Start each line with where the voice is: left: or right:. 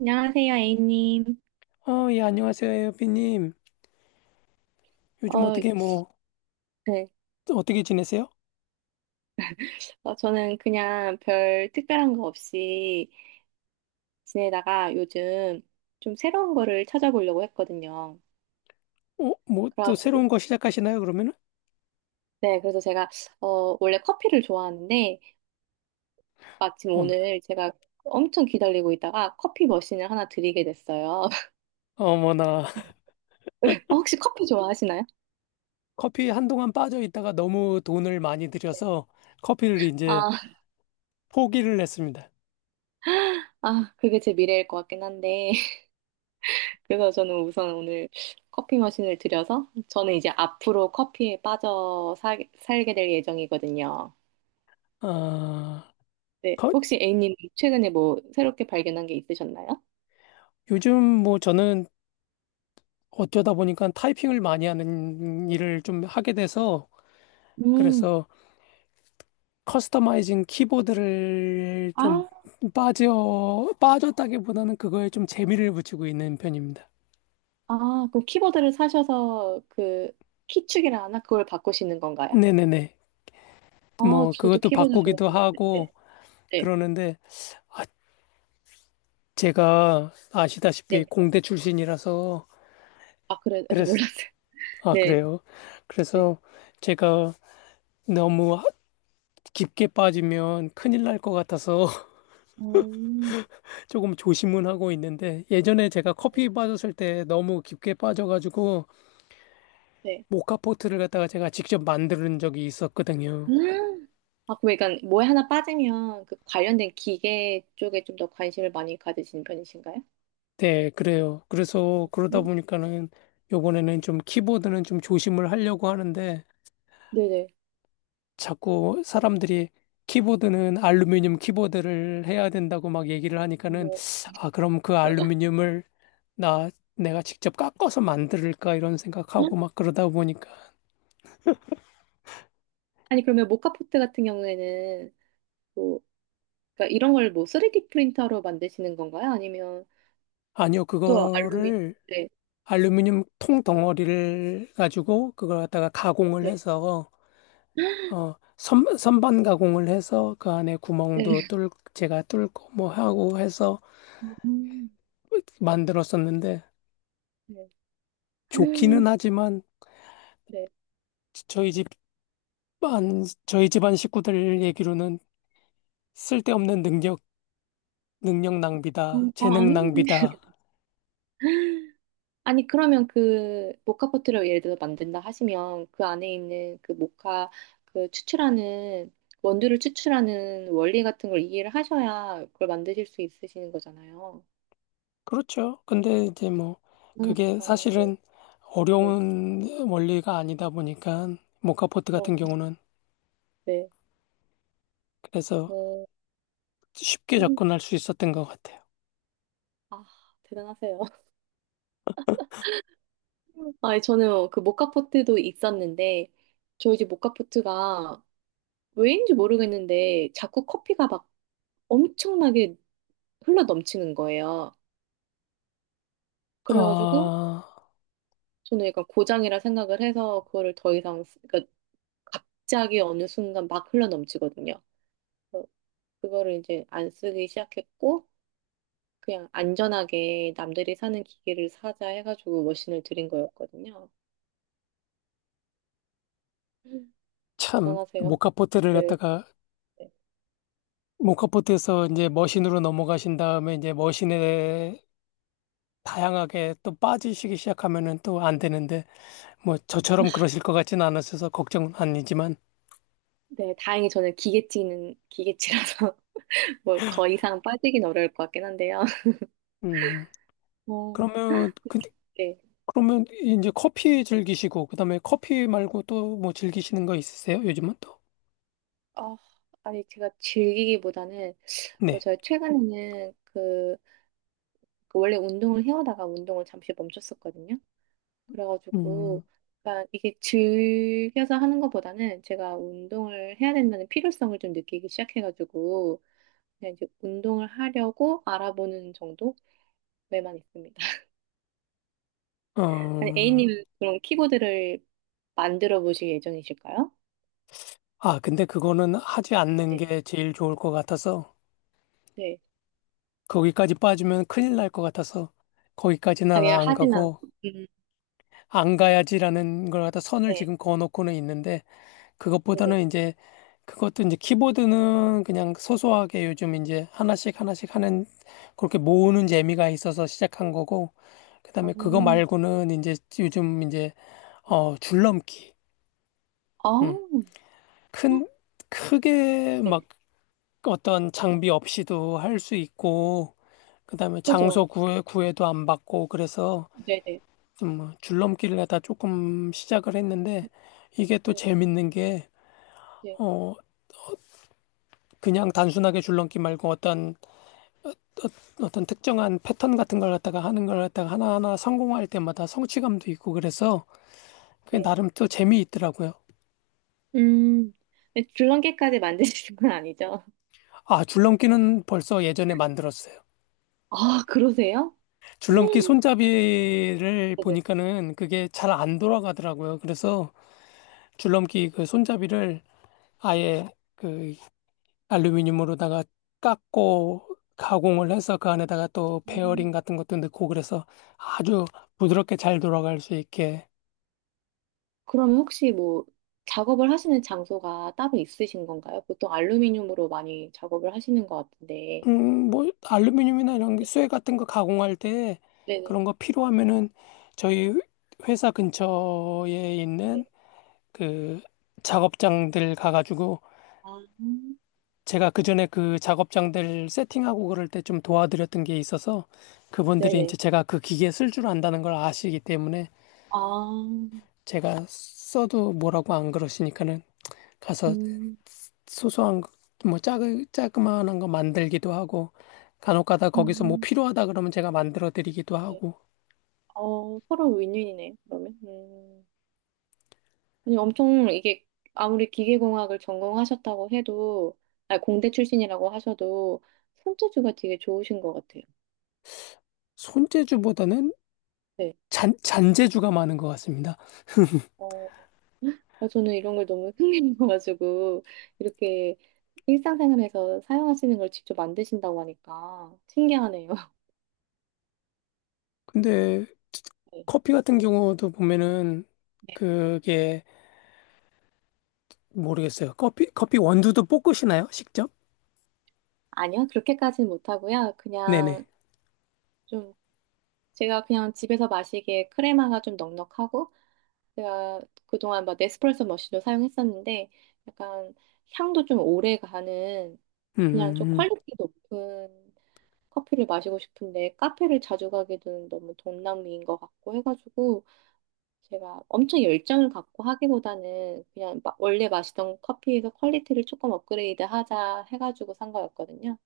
right: 안녕하세요, A님.
left: 아, 예, 안녕하세요, 에어비님. 요즘
right: 어, 네.
left: 어떻게 지내세요?
right: 저는 그냥 별 특별한 거 없이 지내다가 요즘 좀 새로운 거를 찾아보려고 했거든요.
left: 뭐, 또
right: 그래가지고,
left: 새로운 거 시작하시나요, 그러면은?
right: 네. 그래서 제가, 원래 커피를 좋아하는데, 마침
left: 어머나.
right: 오늘 제가 엄청 기다리고 있다가 커피 머신을 하나 드리게 됐어요.
left: 어머나.
right: 혹시 커피 좋아하시나요?
left: 커피 한동안 빠져 있다가 너무 돈을 많이 들여서 커피를 이제
right: 아,
left: 포기를 했습니다.
right: 아, 그게 제 미래일 것 같긴 한데. 그래서 저는 우선 오늘 커피 머신을 들여서 저는 이제 앞으로 커피에 빠져 살게 될 예정이거든요.
left: 아,
right: 네.
left: 거-
right: 혹시 A님 최근에 뭐 새롭게 발견한 게 있으셨나요?
left: 요즘 뭐 저는 어쩌다 보니까 타이핑을 많이 하는 일을 좀 하게 돼서,
right: 음.
left: 그래서 커스터마이징 키보드를
right: 아,
left: 좀 빠졌다기보다는 그거에 좀 재미를 붙이고 있는 편입니다.
right: 아, 그럼 키보드를 사셔서 그 키축이라 하나? 그걸 바꾸시는 건가요?
left: 네네네.
right: 아,
left: 뭐,
right: 저도
left: 그것도
right: 키보드
left: 바꾸기도
right: 좋아하는데.
left: 하고
right: 네. 네.
left: 그러는데, 아, 제가 아시다시피
right: 네.
left: 공대 출신이라서,
right: 아, 그래. 아, 저
left: 그래서,
right: 몰랐어요.
left: 아,
right: 네.
left: 그래요.
right: 네.
left: 그래서 제가 너무 깊게 빠지면 큰일 날 것 같아서
right: 음.
left: 조금 조심은 하고 있는데, 예전에 제가 커피 빠졌을 때 너무 깊게 빠져가지고,
right: 네.
left: 모카포트를 갖다가 제가 직접 만드는 적이 있었거든요.
right: 음. 아, 그럼 약간 뭐에 하나 빠지면 그 관련된 기계 쪽에 좀 더 관심을 많이 가지시는 편이신가요?
left: 네, 그래요. 그래서 그러다
right: 음.
left: 보니까는 요번에는 좀 키보드는 좀 조심을 하려고 하는데,
right: 네네.
left: 자꾸 사람들이 키보드는 알루미늄 키보드를 해야 된다고 막 얘기를 하니까는
right: 뭐.
left: 아, 그럼 그 알루미늄을 나 내가 직접 깎아서 만들까 이런
right: 헉?
left: 생각하고 막 그러다 보니까
right: 아니, 그러면 모카포트 같은 경우에는 뭐, 그러니까 이런 걸 뭐 3D 프린터로 만드시는 건가요? 아니면
left: 아니요,
right: 또 알루미늄?
left: 그거를
right: 네,
left: 알루미늄 통 덩어리를 가지고 그걸 갖다가 가공을
right: 네,
left: 해서 선반 가공을 해서 그 안에
right: 네.
left: 구멍도 뚫 제가 뚫고 뭐 하고 해서
right: 음.
left: 만들었었는데,
right: 네.
left: 좋기는
right: 음.
left: 하지만
right: 네.
left: 저희 집 만 저희 집안 식구들 얘기로는 쓸데없는 능력 낭비다,
right: 아,
left: 재능
right: 아닌데.
left: 낭비다.
right: 아니, 그러면 그 모카 포트를 예를 들어 만든다 하시면 그 안에 있는 그 모카 그 추출하는 원두를 추출하는 원리 같은 걸 이해를 하셔야 그걸 만드실 수 있으시는 거잖아요.
left: 그렇죠. 근데 이제 뭐,
right: 음.
left: 그게
right: 대단하시다. 네,
left: 사실은
right: 네,
left: 어려운 원리가 아니다 보니까, 모카포트
right: 그런
left: 같은
right: 것 같아요.
left: 경우는
right: 네.
left: 그래서
right: 어,
left: 쉽게
right: 음,
left: 접근할 수 있었던 것 같아요.
right: 아, 대단하세요. 아, 저는 그 모카 포트도 있었는데 저희 집 모카 포트가 왜인지 모르겠는데 자꾸 커피가 막 엄청나게 흘러 넘치는 거예요. 그래가지고
left: 아,
right: 저는 약간 고장이라 생각을 해서 그거를 더 이상 그러니까 갑자기 어느 순간 막 흘러 넘치거든요. 그래서 그거를 이제 안 쓰기 시작했고 그냥 안전하게 남들이 사는 기계를 사자 해가지고 머신을 들인 거였거든요. 음.
left: 참,
right: 대단하세요. 네. 네,
left: 모카포트에서 이제 머신으로 넘어가신 다음에 이제 머신에 다양하게 또 빠지시기 시작하면은 또 안 되는데, 뭐 저처럼 그러실 것 같진 않으셔서 걱정은 아니지만,
right: 네, 다행히 저는 기계치는 기계치라서 뭐 더 이상 빠지긴 어려울 것 같긴 한데요.
left: 음,
right: 어,
left: 그러면, 그,
right: 네.
left: 그러면 이제 커피 즐기시고, 그 다음에 커피 말고 또 뭐 즐기시는 거 있으세요? 요즘은 또?
right: 아, 아니 제가 즐기기보다는
left: 네.
right: 제가 최근에는 그 원래 운동을 해오다가 운동을 잠시 멈췄었거든요.
left: 음,
right: 그래가지고 약간 이게 즐겨서 하는 것보다는 제가 운동을 해야 된다는 필요성을 좀 느끼기 시작해가지고 그냥 이제 운동을 하려고 알아보는 정도에만 있습니다. 아니,
left: 어,
right: A님은 그럼 키보드를 만들어 보실 예정이실까요?
left: 아, 근데 그거는 하지 않는
right: 네.
left: 게 제일 좋을 것 같아서,
right: 네.
left: 거기까지 빠지면 큰일 날 것 같아서, 거기까지는
right: 아니,
left: 안
right: 하진
left: 가고,
right: 않고. 음.
left: 안 가야지라는 걸 갖다 선을
right: 네.
left: 지금 그어놓고는 있는데,
right: 네네.
left: 그것보다는 이제 그것도 이제 키보드는 그냥 소소하게 요즘 이제 하나씩 하나씩 하는 그렇게 모으는 재미가 있어서 시작한 거고, 그다음에
right: 어,
left: 그거 말고는 이제 요즘 이제 줄넘기.
right: 아,
left: 음. 큰 크게
right: 네.
left: 막 어떤 장비 없이도 할 수 있고, 그다음에 장소
right: 그죠.
left: 구해 구애도 안 받고, 그래서
right: 네네.
left: 좀 뭐 줄넘기를 하다 조금 시작을 했는데 이게 또
right: 네.
left: 재밌는 게
right: 네.
left: 어 그냥 단순하게 줄넘기 말고 어떤 떤 특정한 패턴 같은 걸 갖다가 하는 걸 갖다가 하나하나 성공할 때마다 성취감도 있고, 그래서 그게
right: 네.
left: 나름 또 재미있더라고요.
right: 음, 근데 줄넘기까지 만드시는 건 아니죠?
left: 아, 줄넘기는 벌써 예전에 만들었어요.
right: 아, 그러세요?
left: 줄넘기
right: 음,
left: 손잡이를
right: 네네.
left: 보니까는 그게 잘 안 돌아가더라고요. 그래서 줄넘기 그 손잡이를 아예 그 알루미늄으로다가 깎고 가공을 해서 그 안에다가 또
right: 음,
left: 베어링 같은 것도 넣고, 그래서 아주 부드럽게 잘 돌아갈 수 있게.
right: 그럼 혹시 뭐 작업을 하시는 장소가 따로 있으신 건가요? 보통 알루미늄으로 많이 작업을 하시는 것 같은데.
left: 뭐, 알루미늄이나 이런 게 쇠 같은 거 가공할 때,
right: 네네.
left: 그런 거 필요하면은 저희 회사 근처에 있는
right: 네.
left: 그 작업장들 가가지고,
right: 아, 음,
left: 제가 그전에 그 작업장들 세팅하고 그럴 때 좀 도와드렸던 게 있어서 그분들이
right: 네네.
left: 이제 제가 그 기계 쓸 줄 안다는 걸 아시기 때문에
right: 아,
left: 제가 써도 뭐라고 안 그러시니까는 가서
right: 음,
left: 소소한 거, 뭐 작은 자그마한 거 만들기도 하고, 간혹가다 거기서 뭐
right: 음,
left: 필요하다 그러면 제가 만들어 드리기도
right: 네.
left: 하고.
right: 어, 서로 윈윈이네요, 그러면. 음. 아니, 엄청 이게 아무리 기계공학을 전공하셨다고 해도, 아니, 공대 출신이라고 하셔도 손재주가 되게 좋으신 것 같아요.
left: 손재주보다는
right: 네.
left: 잔 잔재주가 많은 것 같습니다.
right: 어, 아, 저는 이런 걸 너무 흥미로워가지고 이렇게 일상생활에서 사용하시는 걸 직접 만드신다고 하니까 신기하네요.
left: 근데
right: 네.
left: 커피 같은 경우도 보면은
right: 네.
left: 그게 모르겠어요. 커피 원두도 볶으시나요? 직접?
right: 아니요, 그렇게까지는 못하고요.
left: 네네.
right: 그냥 좀 제가 그냥 집에서 마시기에 크레마가 좀 넉넉하고 제가 그동안 막 네스프레소 머신도 사용했었는데 약간 향도 좀 오래 가는
left: 음.
right: 그냥 좀 퀄리티 높은 커피를 마시고 싶은데 카페를 자주 가기는 너무 돈낭비인 것 같고 해가지고 제가 엄청 열정을 갖고 하기보다는 그냥 원래 마시던 커피에서 퀄리티를 조금 업그레이드 하자 해가지고 산 거였거든요.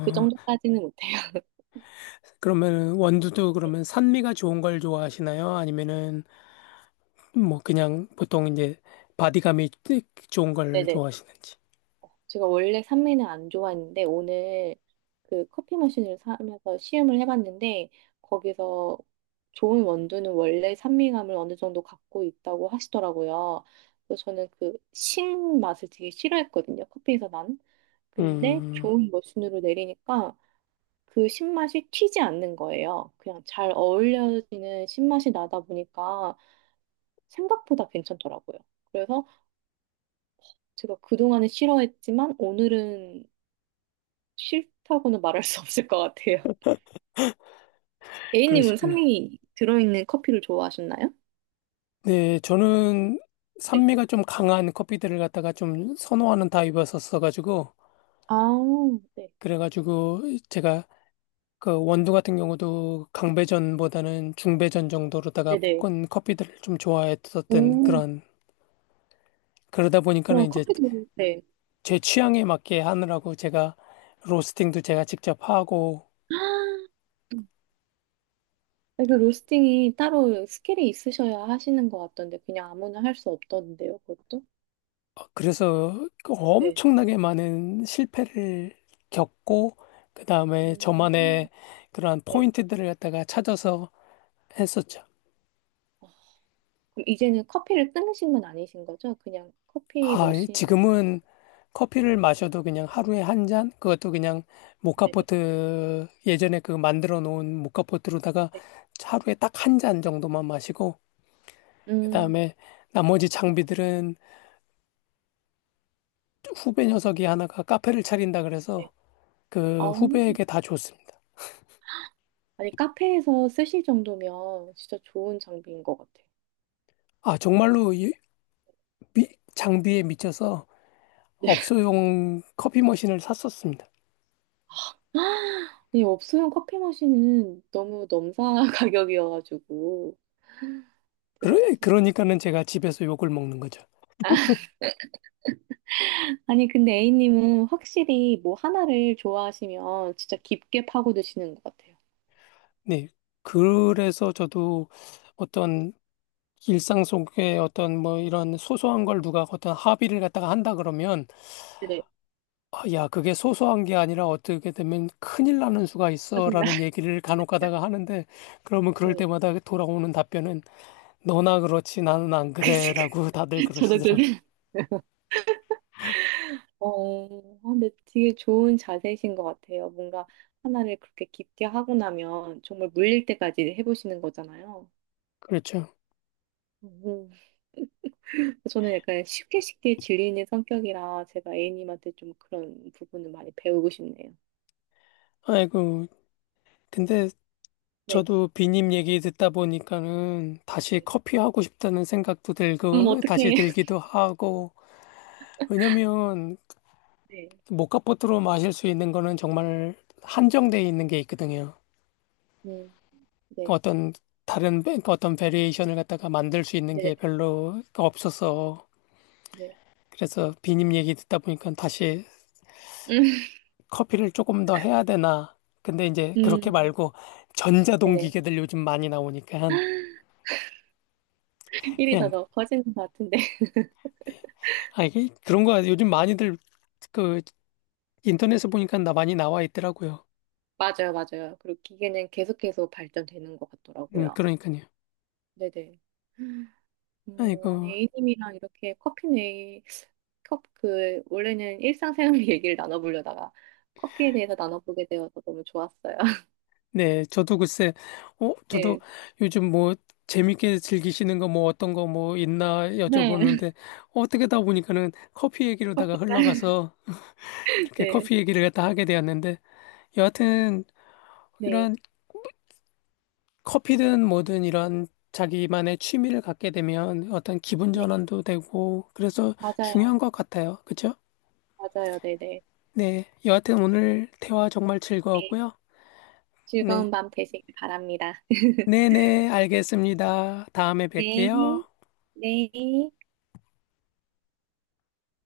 right: 그 정도까지는 못해요.
left: 그러면 원두도 그러면 산미가 좋은 걸 좋아하시나요? 아니면은 뭐 그냥 보통 이제 바디감이 좋은 걸
right: 네네.
left: 좋아하시는지.
right: 제가 원래 산미는 안 좋아했는데 오늘 그 커피 머신을 사면서 시음을 해봤는데 거기서 좋은 원두는 원래 산미감을 어느 정도 갖고 있다고 하시더라고요. 그래서 저는 그 신 맛을 되게 싫어했거든요. 커피에서 난. 근데
left: 음,
right: 좋은 머신으로 내리니까 그 신맛이 튀지 않는 거예요. 그냥 잘 어울려지는 신맛이 나다 보니까 생각보다 괜찮더라고요. 그래서 제가 그동안은 싫어했지만 오늘은 싫다고는 말할 수 없을 것 같아요. A님은
left: 그러시구나.
right: 산미 들어있는 커피를 좋아하셨나요?
left: 네, 저는
right: 네.
left: 산미가 좀 강한 커피들을 갖다가 좀 선호하는 타입이었었어가지고,
right: 아, 네.
left: 그래가지고 제가 그 원두 같은 경우도 강배전보다는 중배전 정도로다가
right: 네네.
left: 볶은 커피들을 좀 좋아했었던
right: 오,
left: 그런, 그러다 보니까는
right: 그럼
left: 이제
right: 커피도, 네.
left: 제 취향에 맞게 하느라고 제가 로스팅도 제가 직접 하고,
right: 아, 그 로스팅이 따로 스킬이 있으셔야 하시는 것 같던데, 그냥 아무나 할 수 없던데요, 그것도?
left: 그래서 그
right: 네.
left: 엄청나게 많은 실패를 겪고, 그 다음에
right: 음,
left: 저만의 그러한
right: 네.
left: 포인트들을 갖다가 찾아서 했었죠.
right: 아, 그럼 이제는 커피를 끊으신 건 아니신 거죠? 그냥 커피
left: 아,
right: 머신.
left: 지금은 커피를 마셔도 그냥 하루에 한 잔? 그것도 그냥
right: 네네.
left: 모카포트, 예전에 그 만들어 놓은 모카포트로다가
right: 네.
left: 하루에 딱 한 잔 정도만 마시고, 그
right: 음,
left: 다음에 나머지 장비들은 후배 녀석이 하나가 카페를 차린다
right: 네.
left: 그래서
right: 아,
left: 그 후배에게 다 줬습니다.
right: 아니, 카페에서 쓰실 정도면 진짜 좋은 장비인 것 같아.
left: 아, 정말로 미- 장비에 미쳐서
right: 요
left: 업소용 커피 머신을 샀었습니다.
right: 아니, 없으면 커피 머신은 너무 넘사 가격이어가지고 대단하시네.
left: 그러니까는 제가 집에서 욕을 먹는 거죠.
right: 아니, 근데 A님은 확실히 뭐 하나를 좋아하시면 진짜 깊게 파고드시는 것 같아요.
left: 네. 그래서 저도 어떤 일상 속에 어떤 뭐 이런 소소한 걸 누가 어떤 합의를 갖다가 한다 그러면,
right: 네,
left: 아, 야, 그게 소소한 게 아니라 어떻게 되면 큰일 나는 수가
right: 짜증나.
left: 있어라는 얘기를 간혹 가다가 하는데, 그러면 그럴
right: 네.
left: 때마다 돌아오는 답변은 너나 그렇지 나는 안
right: 그,
left: 그래라고 다들
right: 저도
left: 그러시더라고요.
right: 생각- 어, 아, 근데 되게 좋은 자세이신 것 같아요. 뭔가 하나를 그렇게 깊게 하고 나면 정말 물릴 때까지 해보시는 거잖아요.
left: 그렇죠.
right: 음. 저는 약간 쉽게 쉽게 질리는 성격이라 제가 A님한테 좀 그런 부분을 많이 배우고 싶네요.
left: 아이고, 근데
right: 네.
left: 저도 비님 얘기 듣다 보니까는 다시
right: 네.
left: 커피 하고 싶다는 생각도
right: 그럼
left: 들고, 다시
right: 어떻게?
left: 들기도 하고, 왜냐면
right: 네.
left: 모카포트로 마실 수 있는 거는 정말 한정돼 있는 게 있거든요.
right: 음,
left: 그
right: 네.
left: 어떤 다른 그 어떤 베리에이션을 갖다가 만들 수 있는 게
right: 네.
left: 별로 없어서,
right: 네.
left: 그래서 비님 얘기 듣다 보니까 다시
right: 음,
left: 커피를 조금 더 해야 되나. 근데 이제 그렇게
right: 음,
left: 말고 전자동
right: 네네.
left: 기계들 요즘 많이 나오니까
right: 일이
left: 그냥
right: 더 커지는 것 같은데.
left: 아 이게 그런 거 요즘 많이들 그 인터넷에 보니까 나 많이 나와 있더라고요.
right: 맞아요, 맞아요. 그리고 기계는 계속해서 발전되는 것 같더라고요.
left: 그러니까요.
right: 네네.
left: 아이고,
right: 어, 아니, A님이랑 이렇게 커피네, 컵, 그, 원래는 일상생활 얘기를 나눠보려다가 커피에 대해서 나눠보게 되어서 너무 좋았어요.
left: 네, 저도 글쎄, 저도
right: 네.
left: 요즘 뭐 재밌게 즐기시는 거 뭐 어떤 거 뭐 있나
right: 네.
left: 여쭤보는데 어떻게 다 보니까는 커피 얘기로다가
right: 커피가.
left: 흘러가서 이렇게
right: 네,
left: 커피 얘기를 갖다 하게 되었는데, 여하튼
right: 네,
left: 이런 커피든 뭐든 이런 자기만의 취미를 갖게 되면 어떤 기분
right: 네.
left: 전환도 되고, 그래서
right: 맞아요.
left: 중요한 것 같아요. 그죠?
right: 맞아요. 네네.
left: 네, 여하튼 오늘 대화 정말
right: 네.
left: 즐거웠고요. 네.
right: 즐거운 밤 되시길 바랍니다.
left: 네네, 알겠습니다. 다음에
right: 네,
left: 뵐게요.
right: 네.